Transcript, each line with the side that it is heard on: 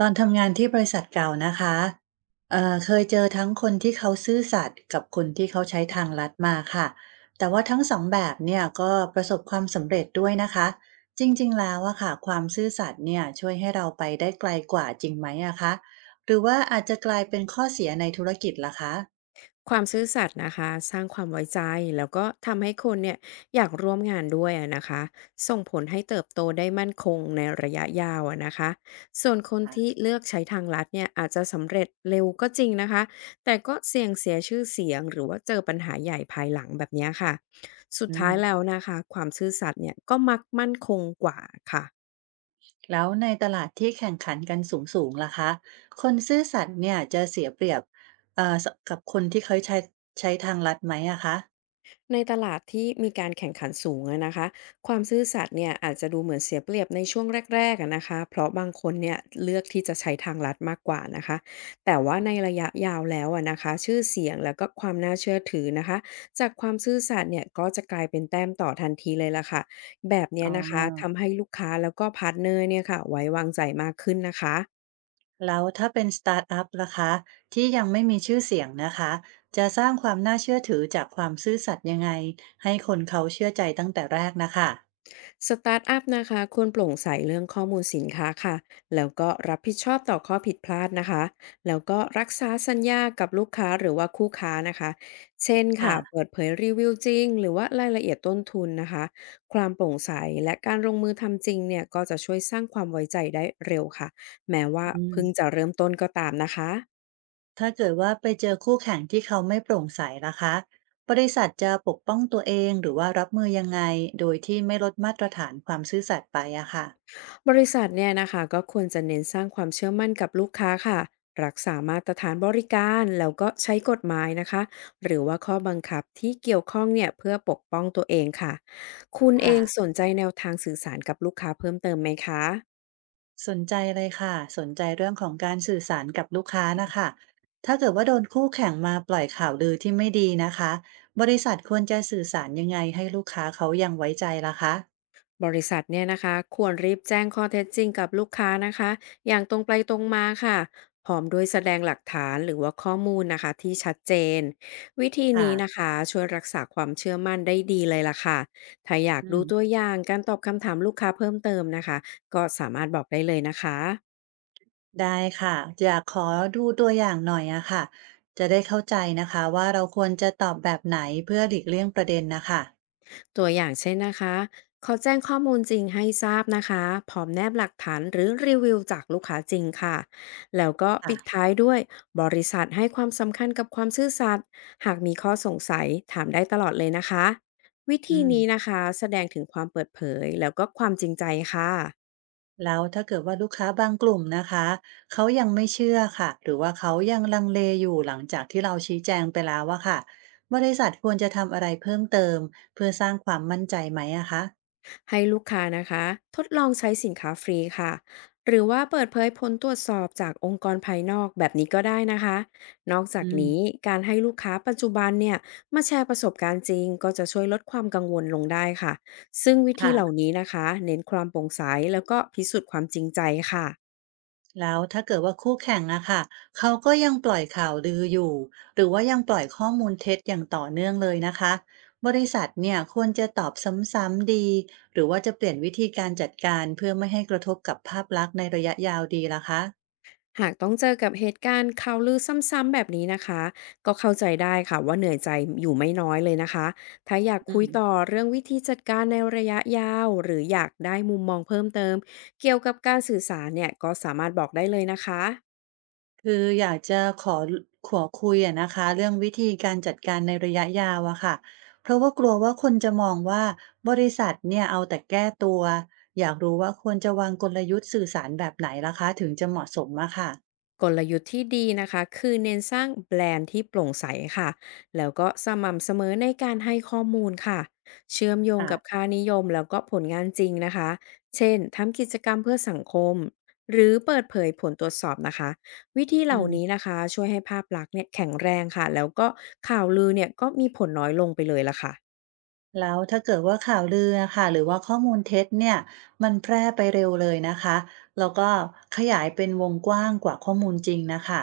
right: ตอนทำงานที่บริษัทเก่านะคะเคยเจอทั้งคนที่เขาซื่อสัตย์กับคนที่เขาใช้ทางลัดมาค่ะแต่ว่าทั้งสองแบบเนี่ยก็ประสบความสำเร็จด้วยนะคะจริงๆแล้วอะค่ะความซื่อสัตย์เนี่ยช่วยให้เราไปได้ไกลกว่าจริงไหมอะคะหรือว่าอาจจะกลายเป็นข้อเสียในธุรกิจล่ะคะ
left: ความซื่อสัตย์นะคะสร้างความไว้ใจแล้วก็ทำให้คนเนี่ยอยากร่วมงานด้วยอะนะคะส่งผลให้เติบโตได้มั่นคงในระยะยาวอะนะคะส่วนคน
right: ค่ะ
left: ที่เลือกใช้ทางลัดเนี่ยอาจจะสำเร็จเร็วก็จริงนะคะแต่ก็เสี่ยงเสียชื่อเสียงหรือว่าเจอปัญหาใหญ่ภายหลังแบบเนี้ยค่ะสุด
right: อืม
left: ท้ายแล้วนะคะความซื่อสัตย์เนี่ยก็มักมั่นคงกว่าค่ะ
right: แล้วในตลาดที่แข่งขันกันสูงๆล่ะคะคนซื่อสัตย์เนี่ยจะเสียเปรียบเอ่อกับคนที่เขาใช้ทางลัดไหมอะคะ
left: ในตลาดที่มีการแข่งขันสูงอะนะคะความซื่อสัตย์เนี่ยอาจจะดูเหมือนเสียเปรียบในช่วงแรกๆอะนะคะเพราะบางคนเนี่ยเลือกที่จะใช้ทางลัดมากกว่านะคะแต่ว่าในระยะยาวแล้วอะนะคะชื่อเสียงแล้วก็ความน่าเชื่อถือนะคะจากความซื่อสัตย์เนี่ยก็จะกลายเป็นแต้มต่อทันทีเลยล่ะค่ะแบบเนี้ย
right: อ๋อ
left: นะคะทำให้ลูกค้าแล้วก็พาร์ทเนอร์เนี่ยค่ะไว้วางใจมากขึ้นนะคะ
right: แล้วถ้าเป็นสตาร์ทอัพล่ะคะที่ยังไม่มีชื่อเสียงนะคะจะสร้างความน่าเชื่อถือจากความซื่อสัตย์ยังไงให้คนเขาเชื่อใจตั้งแต่แรกนะคะ
left: สตาร์ทอัพนะคะควรโปร่งใสเรื่องข้อมูลสินค้าค่ะแล้วก็รับผิดชอบต่อข้อผิดพลาดนะคะแล้วก็รักษาสัญญากับลูกค้าหรือว่าคู่ค้านะคะเช่นค่ะเปิ
right: ค่ะ
left: ดเผยรีวิวจริงหรือว่ารายละเอียดต้นทุนนะคะความโปร่งใสและการลงมือทำจริงเนี่ยก็จะช่วยสร้างความไว้ใจได้เร็วค่ะแม้ว่า
right: อืม
left: เพิ่งจะเริ่มต้นก็ตามนะคะ
right: ถ้าเกิดว่าไปเจอคู่แข่งที่เขาไม่โปร่งใสล่ะคะบริษัทจะปกป้องตัวเองหรือว่ารับมือยังไงโดยที่ไม่ลดมาตรฐานความซื่อสัตย์ไปอะค่ะ
left: บริษัทเนี่ยนะคะก็ควรจะเน้นสร้างความเชื่อมั่นกับลูกค้าค่ะรักษามาตรฐานบริการแล้วก็ใช้กฎหมายนะคะหรือว่าข้อบังคับที่เกี่ยวข้องเนี่ยเพื่อปกป้องตัวเองค่ะคุณเองส
right: ค่ะ
left: นใจแนวทางสื่อสารกับลูกค้าเพิ่มเติมไหมคะ
right: สนใจเลยค่ะสนใจเรื่องของการสื่อสารกับลูกค้านะคะถ้าเกิดว่าโดนคู่แข่งมาปล่อยข่าวลือที่ไม่ดีนะคะบริษัทควรจะสื่อสารยังไงให้ลูกค้าเขายังไว้ใจล่ะคะ
left: บริษัทเนี่ยนะคะควรรีบแจ้งข้อเท็จจริงกับลูกค้านะคะอย่างตรงไปตรงมาค่ะพร้อมด้วยแสดงหลักฐานหรือว่าข้อมูลนะคะที่ชัดเจนวิธี
right: ค่ะ
left: นี้นะคะช่วยรักษาความเชื่อมั่นได้ดีเลยล่ะค่ะถ้าอยาก
right: อื
left: ดู
right: ม
left: ตัวอย่างการตอบคำถามลูกค้าเพิ่มเติมนะคะก็สามารถบอกได้เลยนะคะ
right: ได้ค่ะอยากขอดูตัวอย่างหน่อยอะค่ะจะได้เข้าใจนะคะว่าเราควรจะตอบแบบไหนเพื่อหลีกเลี่ยงประเด็นนะคะ
left: ตัวอย่างเช่นนะคะเขาแจ้งข้อมูลจริงให้ทราบนะคะพร้อมแนบหลักฐานหรือรีวิวจากลูกค้าจริงค่ะ แล้วก็ปิด
right: ค่ะ
left: ท้ายด้วยบริษัทให้ความสำคัญกับความซื่อสัตย์หากมีข้อสงสัยถามได้ตลอดเลยนะคะ วิธี
right: อืม
left: นี้นะคะแสดงถึงความเปิดเผยแล้วก็ความจริงใจค่ะ
right: แล้วถ้าเกิดว่าลูกค้าบางกลุ่มนะคะเขายังไม่เชื่อค่ะ หรือว่าเขายังลังเลอยู่หลังจากที่เราชี้แจงไปแล้วว่ะค่ะบริษัทควรจะทำอะไรเพิ่มเติมเพื่อสร้างความมั่นใจไหมอะคะ
left: ให้ลูกค้านะคะทดลองใช้สินค้าฟรีค่ะหรือว่าเปิดเผยผลตรวจสอบจากองค์กรภายนอกแบบนี้ก็ได้นะคะนอกจาก
right: อืม
left: นี้การให้ลูกค้าปัจจุบันเนี่ยมาแชร์ประสบการณ์จริงก็จะช่วยลดความกังวลลงได้ค่ะซึ่งวิธี
right: ค่ะ
left: เหล่านี้นะคะเน้นความโปร่งใสแล้วก็พิสูจน์ความจริงใจค่ะ
right: แล้วถ้าเกิดว่าคู่แข่งอะค่ะเขาก็ยังปล่อยข่าวลืออยู่ หรือว่ายังปล่อยข้อมูลเท็จอย่างต่อเนื่องเลยนะคะบริษัทเนี่ยควรจะตอบซ้ำๆดีหรือว่าจะเปลี่ยนวิธีการจัดการเพื่อไม่ให้กระทบกับภาพลักษณ์ในระยะยาวดีล่ะคะ
left: หากต้องเจอกับเหตุการณ์ข่าวลือซ้ำๆแบบนี้นะคะก็เข้าใจได้ค่ะว่าเหนื่อยใจอยู่ไม่น้อยเลยนะคะถ้าอยาก
right: อื
left: คุยต่อ
right: ม
left: เรื่องวิธีจัดการในระยะยาวหรืออยากได้มุมมองเพิ่มเติมเกี่ยวกับการสื่อสารเนี่ยก็สามารถบอกได้เลยนะคะ
right: คืออยากจะขอคุยอะนะคะเรื่องวิธีการจัดการในระยะยาวอะค่ะเพราะว่ากลัวว่าคนจะมองว่าบริษัทเนี่ยเอาแต่แก้ตัวอยากรู้ว่าควรจะวางกลยุทธ์สื่อสารแบบไหนล่ะคะถึงจะเหมาะสมอะค่ะ
left: กลยุทธ์ที่ดีนะคะคือเน้นสร้างแบรนด์ที่โปร่งใสค่ะแล้วก็สม่ำเสมอในการให้ข้อมูลค่ะเชื่อมโยงกับ
right: ค่ะ
left: ค่านิยมแล้วก็ผลงานจริงนะคะเช่นทำกิจกรรมเพื่อสังคมหรือเปิดเผยผลตรวจสอบนะคะวิธีเห
right: อื
left: ล่านี้
right: ม
left: นะคะช่วยให้ภาพลักษณ์เนี่ยแข็งแรงค่ะแล้วก็ข่าวลือเนี่ยก็มีผลน้อยลงไปเลยละค่ะ
right: แล้วถ้าเกิดว่าข่าวลืออะค่ะหรือว่าข้อมูลเท็จเนี่ยมันแพร่ไปเร็วเลยนะคะแล้วก็ขยายเป็นวงกว้างกว่าข้อมูลจริงน่ะค่ะ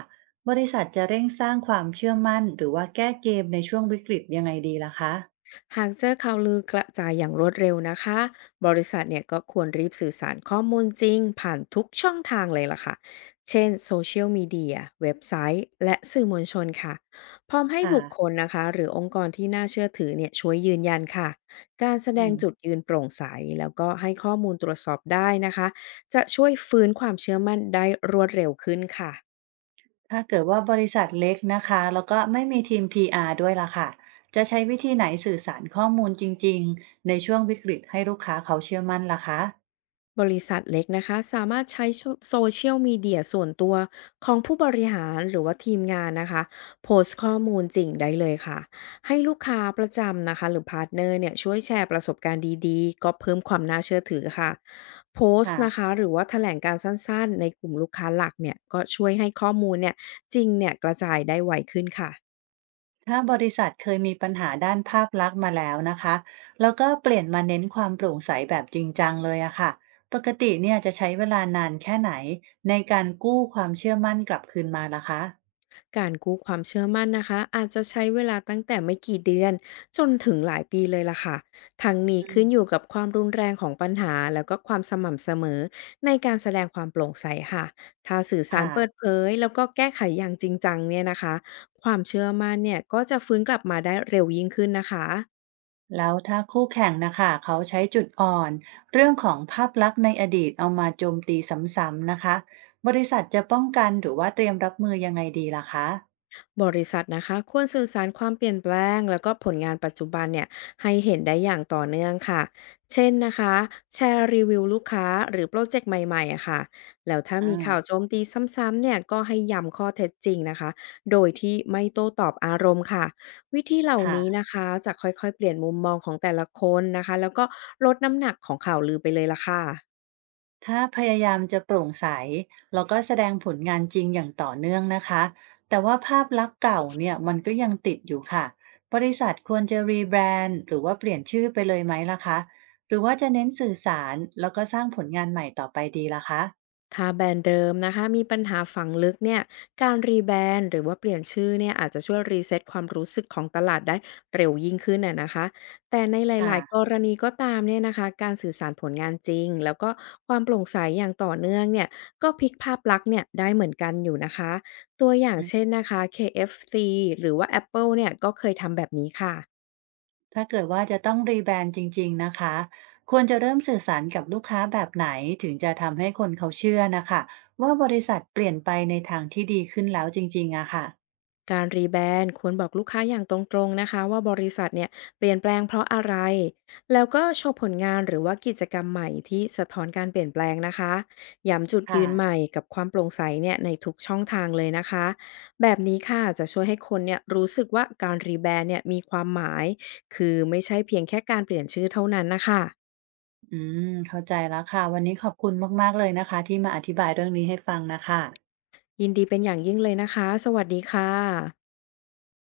right: บริษัทจะเร่งสร้างความเชื่อมั่นหรือว่าแก้เกมในช่วงวิกฤตยังไงดีล่ะคะ
left: หากเจอข่าวลือกระจายอย่างรวดเร็วนะคะ บริษัทเนี่ยก็ควรรีบสื่อสารข้อมูลจริงผ่านทุกช่องทางเลยล่ะค่ะ เช่นโซเชียลมีเดียเว็บไซต์และสื่อมวลชนค่ะพร้อมให้
right: ค่ะ
left: บุคคลนะคะหรือองค์กรที่น่าเชื่อถือเนี่ยช่วยยืนยันค่ะ การแสด
right: อื
left: ง
right: ม
left: จุดยืนโปร่งใสแล้วก็ให้ข้อมูลตรวจสอบได้นะคะ จะช่วยฟื้นความเชื่อมั่นได้รวดเร็วขึ้นค่ะ
right: ถ้าเกิดว่าบริษัทเล็กนะคะแล้วก็ไม่มีทีม PR ด้วยล่ะค่ะจะใช้วิธีไหนสื่อสารข้อมูลจริงๆในช่วงวิกฤตให้ลูกค้าเขาเชื่อมั่นล่ะคะ
left: บริษัทเล็กนะคะสามารถใช้โซเชียลมีเดียส่วนตัวของผู้บริหารหรือว่าทีมงานนะคะโพสต์ข้อมูลจริงได้เลยค่ะให้ลูกค้าประจำนะคะหรือพาร์ทเนอร์เนี่ยช่วยแชร์ประสบการณ์ดีๆก็เพิ่มความน่าเชื่อถือค่ะโพสต์นะ
right: ค่ะ
left: คะหรือว่าแถลงการณ์สั้นๆในกลุ่มลูกค้าหลักเนี่ยก็ช่วยให้ข้อมูลเนี่ยจริงเนี่ยกระจายได้ไวขึ้นค่ะ
right: ถ้าบริษัทเคยมีปัญหาด้านภาพลักษณ์มาแล้วนะคะแล้วก็เปลี่ยนมาเน้นความโปร่งใสแบบจริงจังเลยอะค่ะปกติเนี่ยจะใช้เวลานานแค่ไหนในการกู้ความเชื่อมั่นกลับคืนมาล่ะคะ
left: การกู้ความเชื่อมั่นนะคะอาจจะใช้เวลาตั้งแต่ไม่กี่เดือนจนถึงหลายปีเลยล่ะค่ะทั้งนี้
right: อื
left: ขึ้นอยู่
right: ม
left: กับความรุนแรงของปัญหาแล้วก็ความสม่ำเสมอในการแสดงความโปร่งใสค่ะถ้าสื่อสาร
right: ค่ะ
left: เปิดเผยแล้วก็แก้ไขอย่างจริงจังเนี่ยนะคะความเชื่อมั่นเนี่ยก็จะฟื้นกลับมาได้เร็วยิ่งขึ้นนะคะ
right: แล้วถ้าคู่แข่งนะคะเขาใช้จุดอ่อนเรื่องของภาพลักษณ์ในอดีตเอามาโจมตีซ้ำๆนะคะบริษัทจะป้องกันหรือว่าเตรียมรับมือยังไงดีล่ะคะ
left: บริษัทนะคะควรสื่อสารความเปลี่ยนแปลงแล้วก็ผลงานปัจจุบันเนี่ยให้เห็นได้อย่างต่อเนื่องค่ะเช่นนะคะแชร์รีวิวลูกค้าหรือโปรเจกต์ใหม่ๆอะค่ะแล้วถ้ามีข่าว
right: อ่า
left: โจมตีซ้ำๆเนี่ยก็ให้ย้ำข้อเท็จจริงนะคะโดยที่ไม่โต้ตอบอารมณ์ค่ะวิธีเหล่านี้
right: ค่ะ
left: นะคะจะค่อยๆเปลี่ยนมุมมองของแต่ละคนนะคะแล้วก็ลดน้ำหนักของข่าวลือไปเลยละค่ะ
right: ถ้าพยายามจะโปร่งใสแล้วก็แสดงผลงานจริงอย่างต่อเนื่องนะคะแต่ว่าภาพลักษณ์เก่าเนี่ยมันก็ยังติดอยู่ค่ะบริษัทควรจะรีแบรนด์หรือว่าเปลี่ยนชื่อไปเลยไหมล่ะคะหรือว่าจะเน้นสื่อสารแล้วก็สร้างผลงานใหม่ต่อไปดีล่ะคะ
left: ถ้าแบรนด์เดิมนะคะมีปัญหาฝังลึกเนี่ยการรีแบรนด์หรือว่าเปลี่ยนชื่อเนี่ยอาจจะช่วยรีเซ็ตความรู้สึกของตลาดได้เร็วยิ่งขึ้นน่ะนะคะแต่ในห
right: ค่ะ
left: ลายๆกรณีก็ตามเนี่ยนะคะการสื่อสารผลงานจริงแล้วก็ความโปร่งใสอย่างต่อเนื่องเนี่ยก็พลิกภาพลักษณ์เนี่ยได้เหมือนกันอยู่นะคะตัวอย่างเช่นนะคะ KFC หรือว่า Apple เนี่ยก็เคยทำแบบนี้ค่ะ
right: ถ้าเกิดว่าจะต้องรีแบรนด์จริงๆนะคะ ควรจะเริ่มสื่อสารกับลูกค้าแบบไหนถึงจะทำให้คนเขาเชื่อนะคะว่าบริษัทเปลี่ยนไปในทางที่ดีขึ้นแล้วจริงๆอะค่ะ
left: การรีแบรนด์ควรบอกลูกค้าอย่างตรงๆนะคะว่าบริษัทเนี่ยเปลี่ยนแปลงเพราะอะไรแล้วก็โชว์ผลงานหรือว่ากิจกรรมใหม่ที่สะท้อนการเปลี่ยนแปลงนะคะย้ำจุดยืนให
right: ค่ะ
left: ม่กับความโปร่งใสเนี่ยในทุกช่องทางเลยนะคะแบบนี้ค่ะจะช่วยให้คนเนี่ยรู้สึกว่าการรีแบรนด์เนี่ยมีความหมายคือไม่ใช่เพียงแค่การเปลี่ยนชื่อเท่านั้นนะคะ
right: อืม เข้าใจแล้วค่ะ วันนี้ขอบคุณมากๆเลยนะคะที่มาอธิบายเรื่องนี้ให้ฟังนะคะ
left: ยินดีเป็นอย่างยิ่งเลยนะคะสวัสดีค่ะ